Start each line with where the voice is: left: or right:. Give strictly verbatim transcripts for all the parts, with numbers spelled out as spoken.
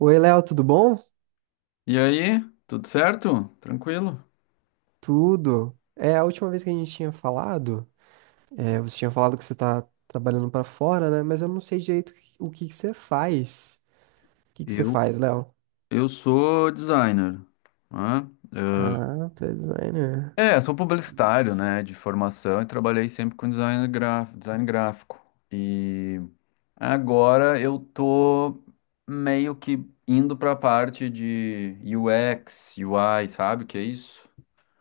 right: Oi, Léo, tudo bom?
left: E aí, tudo certo? Tranquilo?
right: Tudo. É, a última vez que a gente tinha falado, é, você tinha falado que você tá trabalhando pra fora, né? Mas eu não sei direito o que que você faz. O que que você
left: Eu,
right: faz, Léo?
left: eu sou designer, né?
right: Ah, tá designer.
left: É, sou publicitário, né, de formação e trabalhei sempre com design gráfico, design gráfico. E agora eu tô meio que indo para a parte de U X, U I, sabe o que é isso?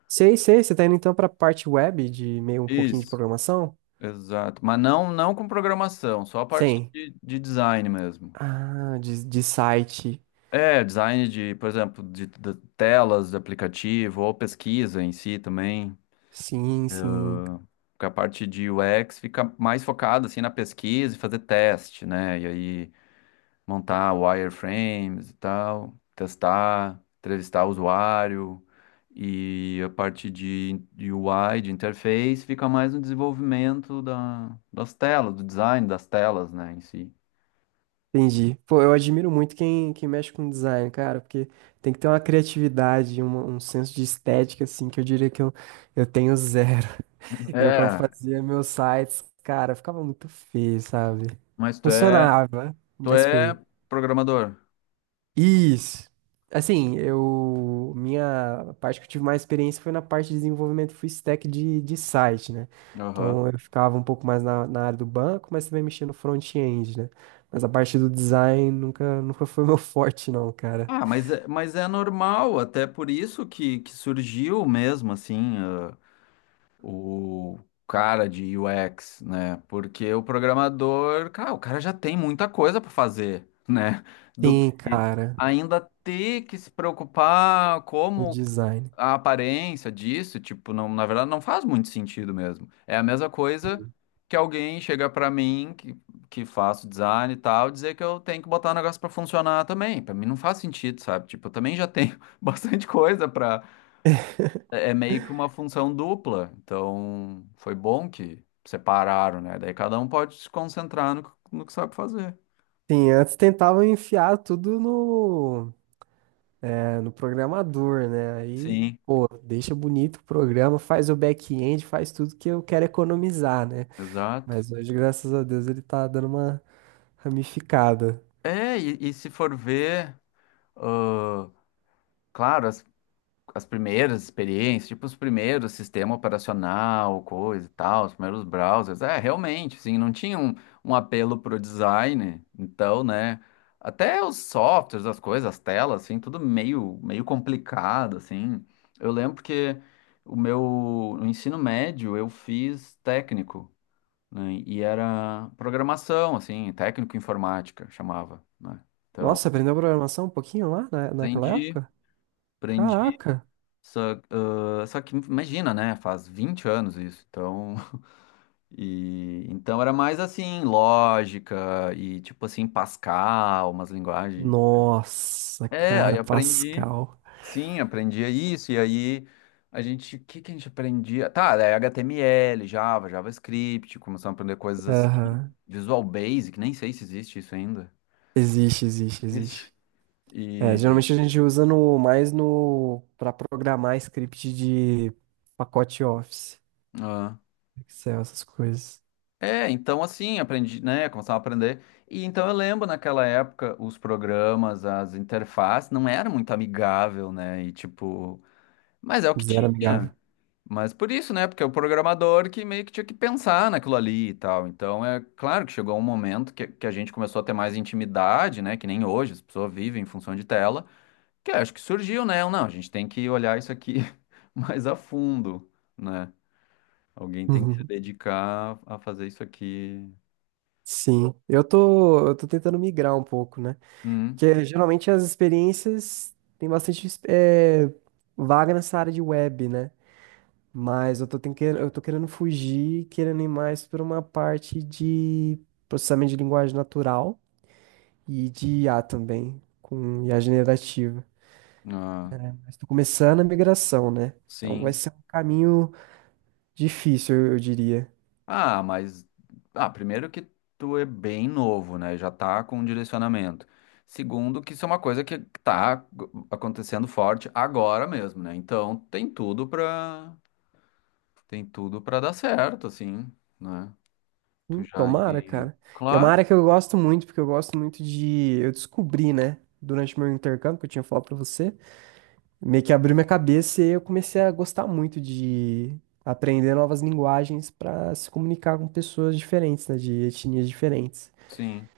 right: Sei, sei, você tá indo então pra parte web de meio um pouquinho de
left: Isso,
right: programação?
left: exato. Mas não, não com programação, só a parte
right: Sim.
left: de, de design mesmo.
right: Ah, de, de site.
left: É, design de, por exemplo, de, de telas de aplicativo ou pesquisa em si também.
right: Sim, sim.
left: Porque a parte de U X fica mais focada assim na pesquisa e fazer teste, né? E aí montar wireframes e tal, testar, entrevistar o usuário. E a parte de, de U I, de interface, fica mais no desenvolvimento da, das telas, do design das telas, né, em si.
right: Entendi. Pô, eu admiro muito quem, quem mexe com design, cara, porque tem que ter uma criatividade, uma- um senso de estética, assim, que eu diria que eu, eu tenho zero. Eu, quando
left: É,
right: fazia meus sites, cara, ficava muito feio, sabe?
left: mas tu é,
right: Funcionava,
left: tu
right: mas
left: é
right: feio.
left: programador.
right: Isso. Assim, eu. Minha parte que eu tive mais experiência foi na parte de desenvolvimento full stack de, de site, né?
left: Aham.
right: Então eu ficava um pouco mais na, na área do banco, mas também mexia no front-end, né? Mas a parte do design nunca, nunca foi meu forte, não, cara.
left: Ah, mas, é- mas é normal, até por isso que, que surgiu mesmo, assim, ah, o cara de U X, né? Porque o programador, cara, o cara já tem muita coisa para fazer, né? Do
right: Sim,
left: que
right: cara,
left: ainda ter que se preocupar
right: o
left: como
right: design.
left: a aparência disso, tipo, não, na verdade não faz muito sentido mesmo. É a mesma coisa que alguém chega pra mim que, que faço design e tal, dizer que eu tenho que botar o negócio pra funcionar também. Pra mim não faz sentido, sabe? Tipo, eu também já tenho bastante coisa pra. É é meio que uma função dupla. Então, foi bom que separaram, né? Daí cada um pode se concentrar no, que- no que sabe fazer.
right: Sim, antes tentavam enfiar tudo no, é, no programador, né? Aí,
left: Sim,
right: pô, deixa bonito o programa, faz o back-end, faz tudo que eu quero economizar, né?
left: exato.
right: Mas hoje, graças a Deus, ele tá dando uma ramificada.
left: É, e, e se for ver, ah, claro, as primeiras experiências, tipo os primeiros sistema operacional, coisa e tal, os primeiros browsers. É, realmente, assim, não tinha um, um apelo pro design. Então, né, até os softwares, as coisas, as telas, assim, tudo meio, meio complicado, assim. Eu lembro que o meu no ensino médio eu fiz técnico, né, e era programação, assim, técnico informática, chamava, né? Então,
right: Nossa, aprendeu programação um pouquinho lá na, naquela
left: aprendi,
right: época?
left: aprendi
right: Caraca!
left: Só, ah, só que imagina, né? Faz vinte anos isso, então. E então era mais assim, lógica e tipo assim, Pascal, umas linguagens.
right: Nossa,
left: É,
right: cara,
left: aí aprendi.
right: Pascal.
left: Sim, aprendia isso, e aí a gente, o que que a gente aprendia? Tá, daí H T M L, Java, JavaScript, começamos a aprender coisas assim,
right: Aham.
left: Visual Basic, nem sei se existe isso ainda.
right: Existe, existe,
left: Existe.
right: existe. É,
left: E,
right: geralmente a gente usa no, mais no, para programar script de pacote Office, Excel, essas coisas.
left: É, então assim, aprendi, né, começava a aprender. E então eu lembro naquela época os programas, as interfaces não era muito amigável, né? E tipo, mas é o que
right: Zero amigável.
left: tinha. Mas por isso, né? Porque é o programador que meio que tinha que pensar naquilo ali e tal. Então é claro que chegou um momento que, que a gente começou a ter mais intimidade, né? Que nem hoje, as pessoas vivem em função de tela. Que acho que surgiu, né? Não, a gente tem que olhar isso aqui mais a fundo, né? Alguém tem que se dedicar a fazer isso aqui.
right: Sim. Eu tô, eu tô tentando migrar um pouco, né?
left: Hum.
right: Porque geralmente as experiências têm bastante eh, vaga nessa área de web, né? Mas eu tô, ten- que- eu tô querendo fugir, querendo ir mais para uma parte de processamento de linguagem natural e de I A também, com I A generativa.
left: Ah,
right: Mas tô começando a migração, né? Então vai
left: sim.
right: ser um caminho difícil, eu eu diria.
left: Ah, mas ah, primeiro que tu é bem novo, né? Já tá com um direcionamento. Segundo, que isso é uma coisa que tá acontecendo forte agora mesmo, né? Então tem tudo pra tem tudo para dar certo, assim, né? Tu
right: Hum,
left: já
right: Tomara,
left: ir.
right: cara. Que é uma
left: Claro,
right: área que eu gosto muito, porque eu gosto muito de. Eu descobri, né, durante meu intercâmbio, que eu tinha falado pra você. Meio que abriu minha cabeça e eu comecei a gostar muito de aprender novas linguagens para se comunicar com pessoas diferentes, né, de etnias diferentes.
left: sim.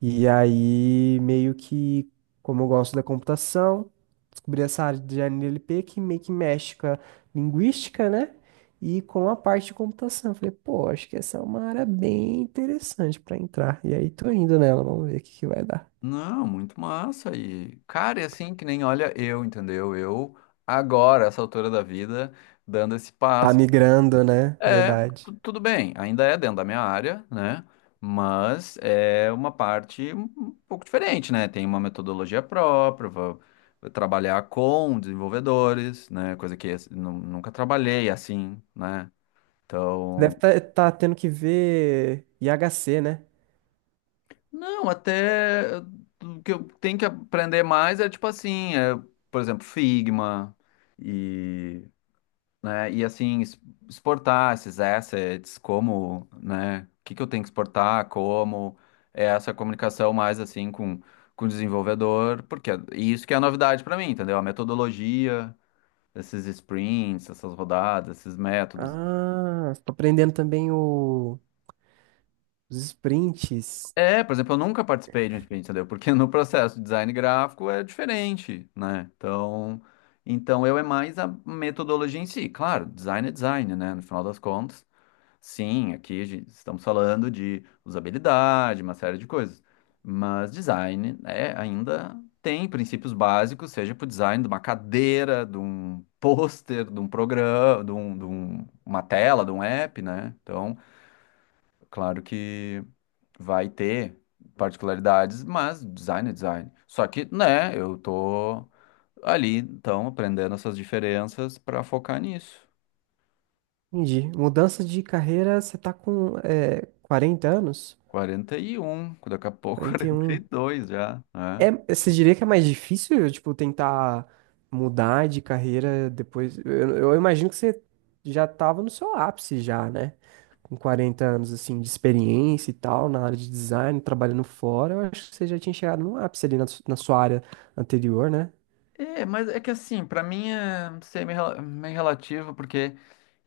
right: E aí, meio que, como eu gosto da computação, descobri essa área de N L P que meio que mexe com a linguística, né? E com a parte de computação. Eu falei, pô, acho que essa é uma área bem interessante para entrar. E aí, tô indo nela, vamos ver o que que vai dar.
left: Não, muito massa. E, cara, é assim que nem olha eu, entendeu? Eu agora, essa altura da vida, dando esse
right: Tá
left: passo.
right: migrando, né?
left: É, tu-
right: Verdade.
left: tudo bem, ainda é dentro da minha área, né? Mas é uma parte um um pouco diferente, né? Tem uma metodologia própria, vou trabalhar com desenvolvedores, né? Coisa que assim, nu- nunca trabalhei assim, né? Então,
right: Deve estar tendo que ver I H C, né?
left: não, até eh, o que eu tenho que aprender mais é tipo assim, é, por exemplo, Figma e né? E assim, es- exportar esses assets, como, né? O que que eu tenho que exportar, como, é essa comunicação mais assim com, com o desenvolvedor, porque é- e isso que é a novidade para mim, entendeu? A metodologia, esses sprints, essas rodadas, esses métodos.
right: Ah, tô aprendendo também o- os sprints.
left: É, por exemplo, eu nunca participei de um sprint, entendeu? Porque no processo de design gráfico é diferente, né? Então, então, eu é mais a metodologia em si. Claro, design é design, né? No final das contas. Sim, aqui a gente- estamos falando de usabilidade, uma série de coisas. Mas design é, ainda tem princípios básicos, seja para o design de uma cadeira, de um pôster, de um programa, de, um- de um- uma tela, de um app, né? Então, claro que vai ter particularidades, mas design é design. Só que, né, eu tô ali, então, aprendendo essas diferenças para focar nisso.
right: Entendi. Mudança de carreira, você tá com é, quarenta anos?
left: quarenta e um, daqui a pouco
right: Quarenta e
left: quarenta e
right: um.
left: dois já, né?
right: É, você diria que é mais difícil, tipo, tentar mudar de carreira depois? Eu, eu imagino que você já tava no seu ápice já, né? Com quarenta anos, assim, de experiência e tal, na área de design, trabalhando fora, eu acho que você já tinha chegado no ápice ali na su- na sua área anterior, né?
left: É, mas é que assim, pra mim é, não sei, meio, rela- meio relativo, porque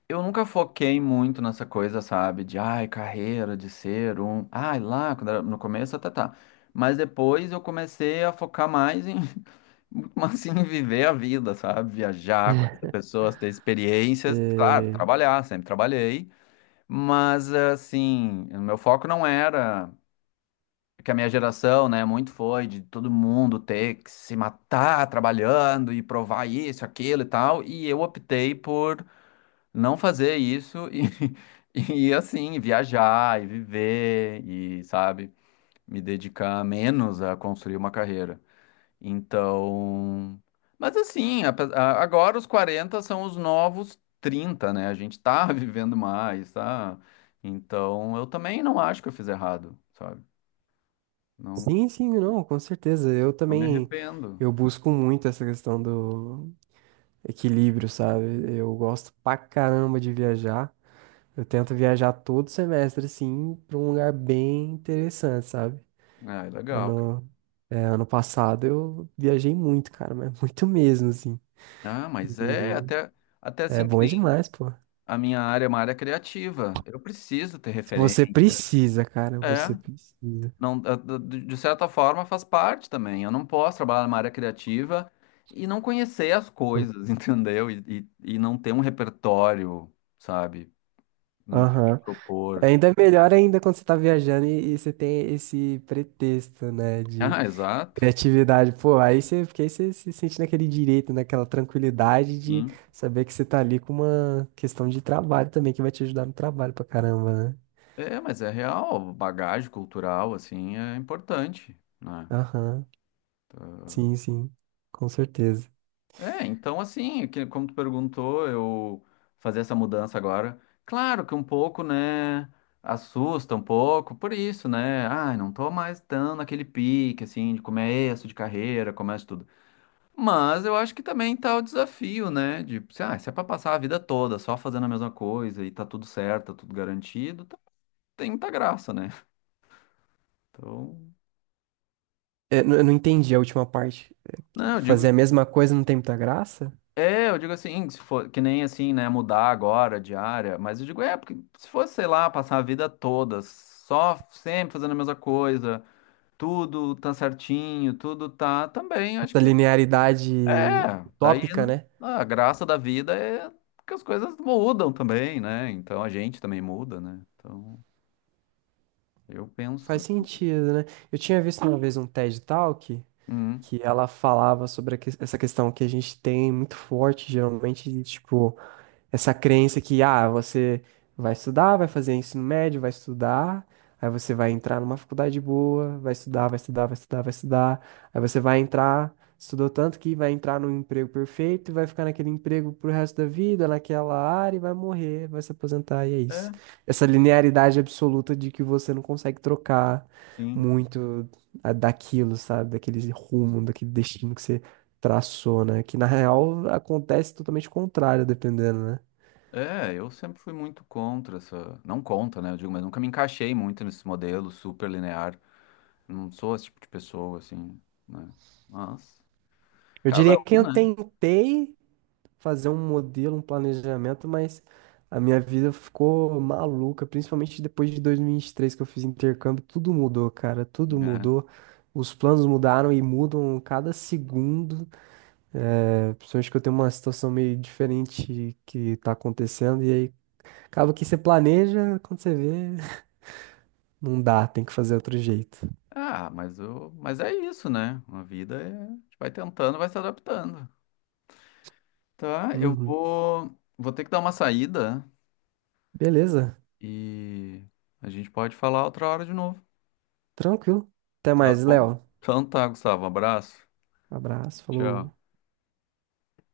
left: eu nunca foquei muito nessa coisa, sabe? De, ai, carreira, de ser um... Ai, lá, quando era no começo, tá, tá. tá". Mas depois eu comecei a focar mais em, muito mais assim, em viver a vida, sabe? Viajar, conhecer pessoas, ter experiências. Claro,
right: É,
left: trabalhar, sempre trabalhei. Mas, assim, o meu foco não era que a minha geração, né, muito foi de todo mundo ter que se matar trabalhando e provar isso, aquilo e tal, e eu optei por não fazer isso e, e assim, viajar e viver e, sabe, me dedicar menos a construir uma carreira. Então, mas assim, ape- a- agora os quarenta são os novos trinta, né? A gente tá vivendo mais, tá? Então, eu também não acho que eu fiz errado, sabe?
right: sim, sim, não, com certeza. Eu
left: Não me
right: também,
left: arrependo.
right: eu busco muito essa questão do equilíbrio, sabe? Eu gosto pra caramba de viajar. Eu tento viajar todo semestre, assim, pra um lugar bem interessante, sabe?
left: Ah, é legal, cara.
right: Ano, é, ano passado eu viajei muito, cara, mas muito mesmo, assim.
left: Ah, mas é
right: E
left: até, até
right: é
left: assim que
right: bom
left: nem
right: demais, pô.
left: a minha área é uma área criativa. Eu preciso ter
right: Se
left: referência.
right: você precisa, cara,
left: É,
right: você precisa.
left: não, eh, de de de certa forma faz parte também. Eu não posso trabalhar numa área criativa e não conhecer as coisas, entendeu? E, e, e não ter um repertório, sabe? Não ter o que
right: Aham.
left: propor.
right: Ainda é melhor ainda quando você tá viajando e, e você tem esse pretexto, né, de
left: Ah, exato.
right: criatividade. Pô, aí você, porque aí você se sente naquele direito, naquela tranquilidade de
left: Sim.
right: saber que você tá ali com uma questão de trabalho também, que vai te ajudar no trabalho pra caramba, né?
left: É, mas é real. Bagagem cultural, assim, é importante, né?
right: Aham, sim, sim, com certeza.
left: É, então assim, que- como tu perguntou, eu fazer essa mudança agora, claro que um pouco, né, assusta um pouco, por isso, né, ai, não tô mais tão naquele pique, assim, de começo de carreira, começo tudo. Mas eu acho que também tá o desafio, né, de, se, ah, se é pra passar a vida toda só fazendo a mesma coisa e tá tudo certo, tá tudo garantido, tá- tem muita graça, né? Então,
right: É, n- eu não entendi a última parte. É que
left: não, eu
right: fazer
left: digo
right: a mesma coisa não tem muita graça?
left: É, eu digo assim, se for, que nem assim, né, mudar agora de área, mas eu digo, é, porque se fosse, sei lá, passar a vida toda só sempre fazendo a mesma coisa, tudo tá certinho, tudo tá também, acho
right: Essa
left: que
right: linearidade
left: é, daí
right: utópica, né?
left: a graça da vida é que as coisas mudam também, né? Então a gente também muda, né? Então eu
right: Faz
left: penso,
right: sentido, né? Eu tinha visto uma vez um TED Talk.
left: hum,
right: Que ela falava sobre a que- essa questão que a gente tem muito forte, geralmente, de, tipo, essa crença que, ah, você vai estudar, vai fazer ensino médio, vai estudar, aí você vai entrar numa faculdade boa, vai estudar, vai estudar, vai estudar, vai estudar, aí você vai entrar, estudou tanto que vai entrar num emprego perfeito e vai ficar naquele emprego pro resto da vida, naquela área e vai morrer, vai se aposentar e é isso.
left: é,
right: Essa linearidade absoluta de que você não consegue trocar
left: sim.
right: muito a- daquilo, sabe? Daquele rumo, daquele destino que você traçou, né? Que na real acontece totalmente o contrário, dependendo, né?
left: É, eu sempre fui muito contra essa, não contra, né? Eu digo, mas nunca me encaixei muito nesse modelo super linear. Não sou esse tipo de pessoa, assim, né? Mas
right: Eu
left: cada
right: diria que
left: um,
right: eu
left: né?
right: tentei fazer um modelo, um planejamento, mas a minha vida ficou maluca, principalmente depois de dois mil e vinte e três que eu fiz intercâmbio, tudo mudou, cara, tudo
left: É.
right: mudou. Os planos mudaram e mudam cada segundo, é, principalmente que eu tenho uma situação meio diferente que tá acontecendo, e aí acaba que você planeja, quando você vê, não dá, tem que fazer outro jeito.
left: Ah, mas, eu, mas é isso, né? A vida é, a gente vai tentando, vai se adaptando. Tá, eu
right: Uhum.
left: vou, vou ter que dar uma saída
right: Beleza,
left: e a gente pode falar outra hora de novo.
right: tranquilo. Até
left: Tá
right: mais,
left: bom?
right: Léo.
left: Então tá, Gustavo, um abraço.
right: Abraço,
left: Tchau.
right: falou.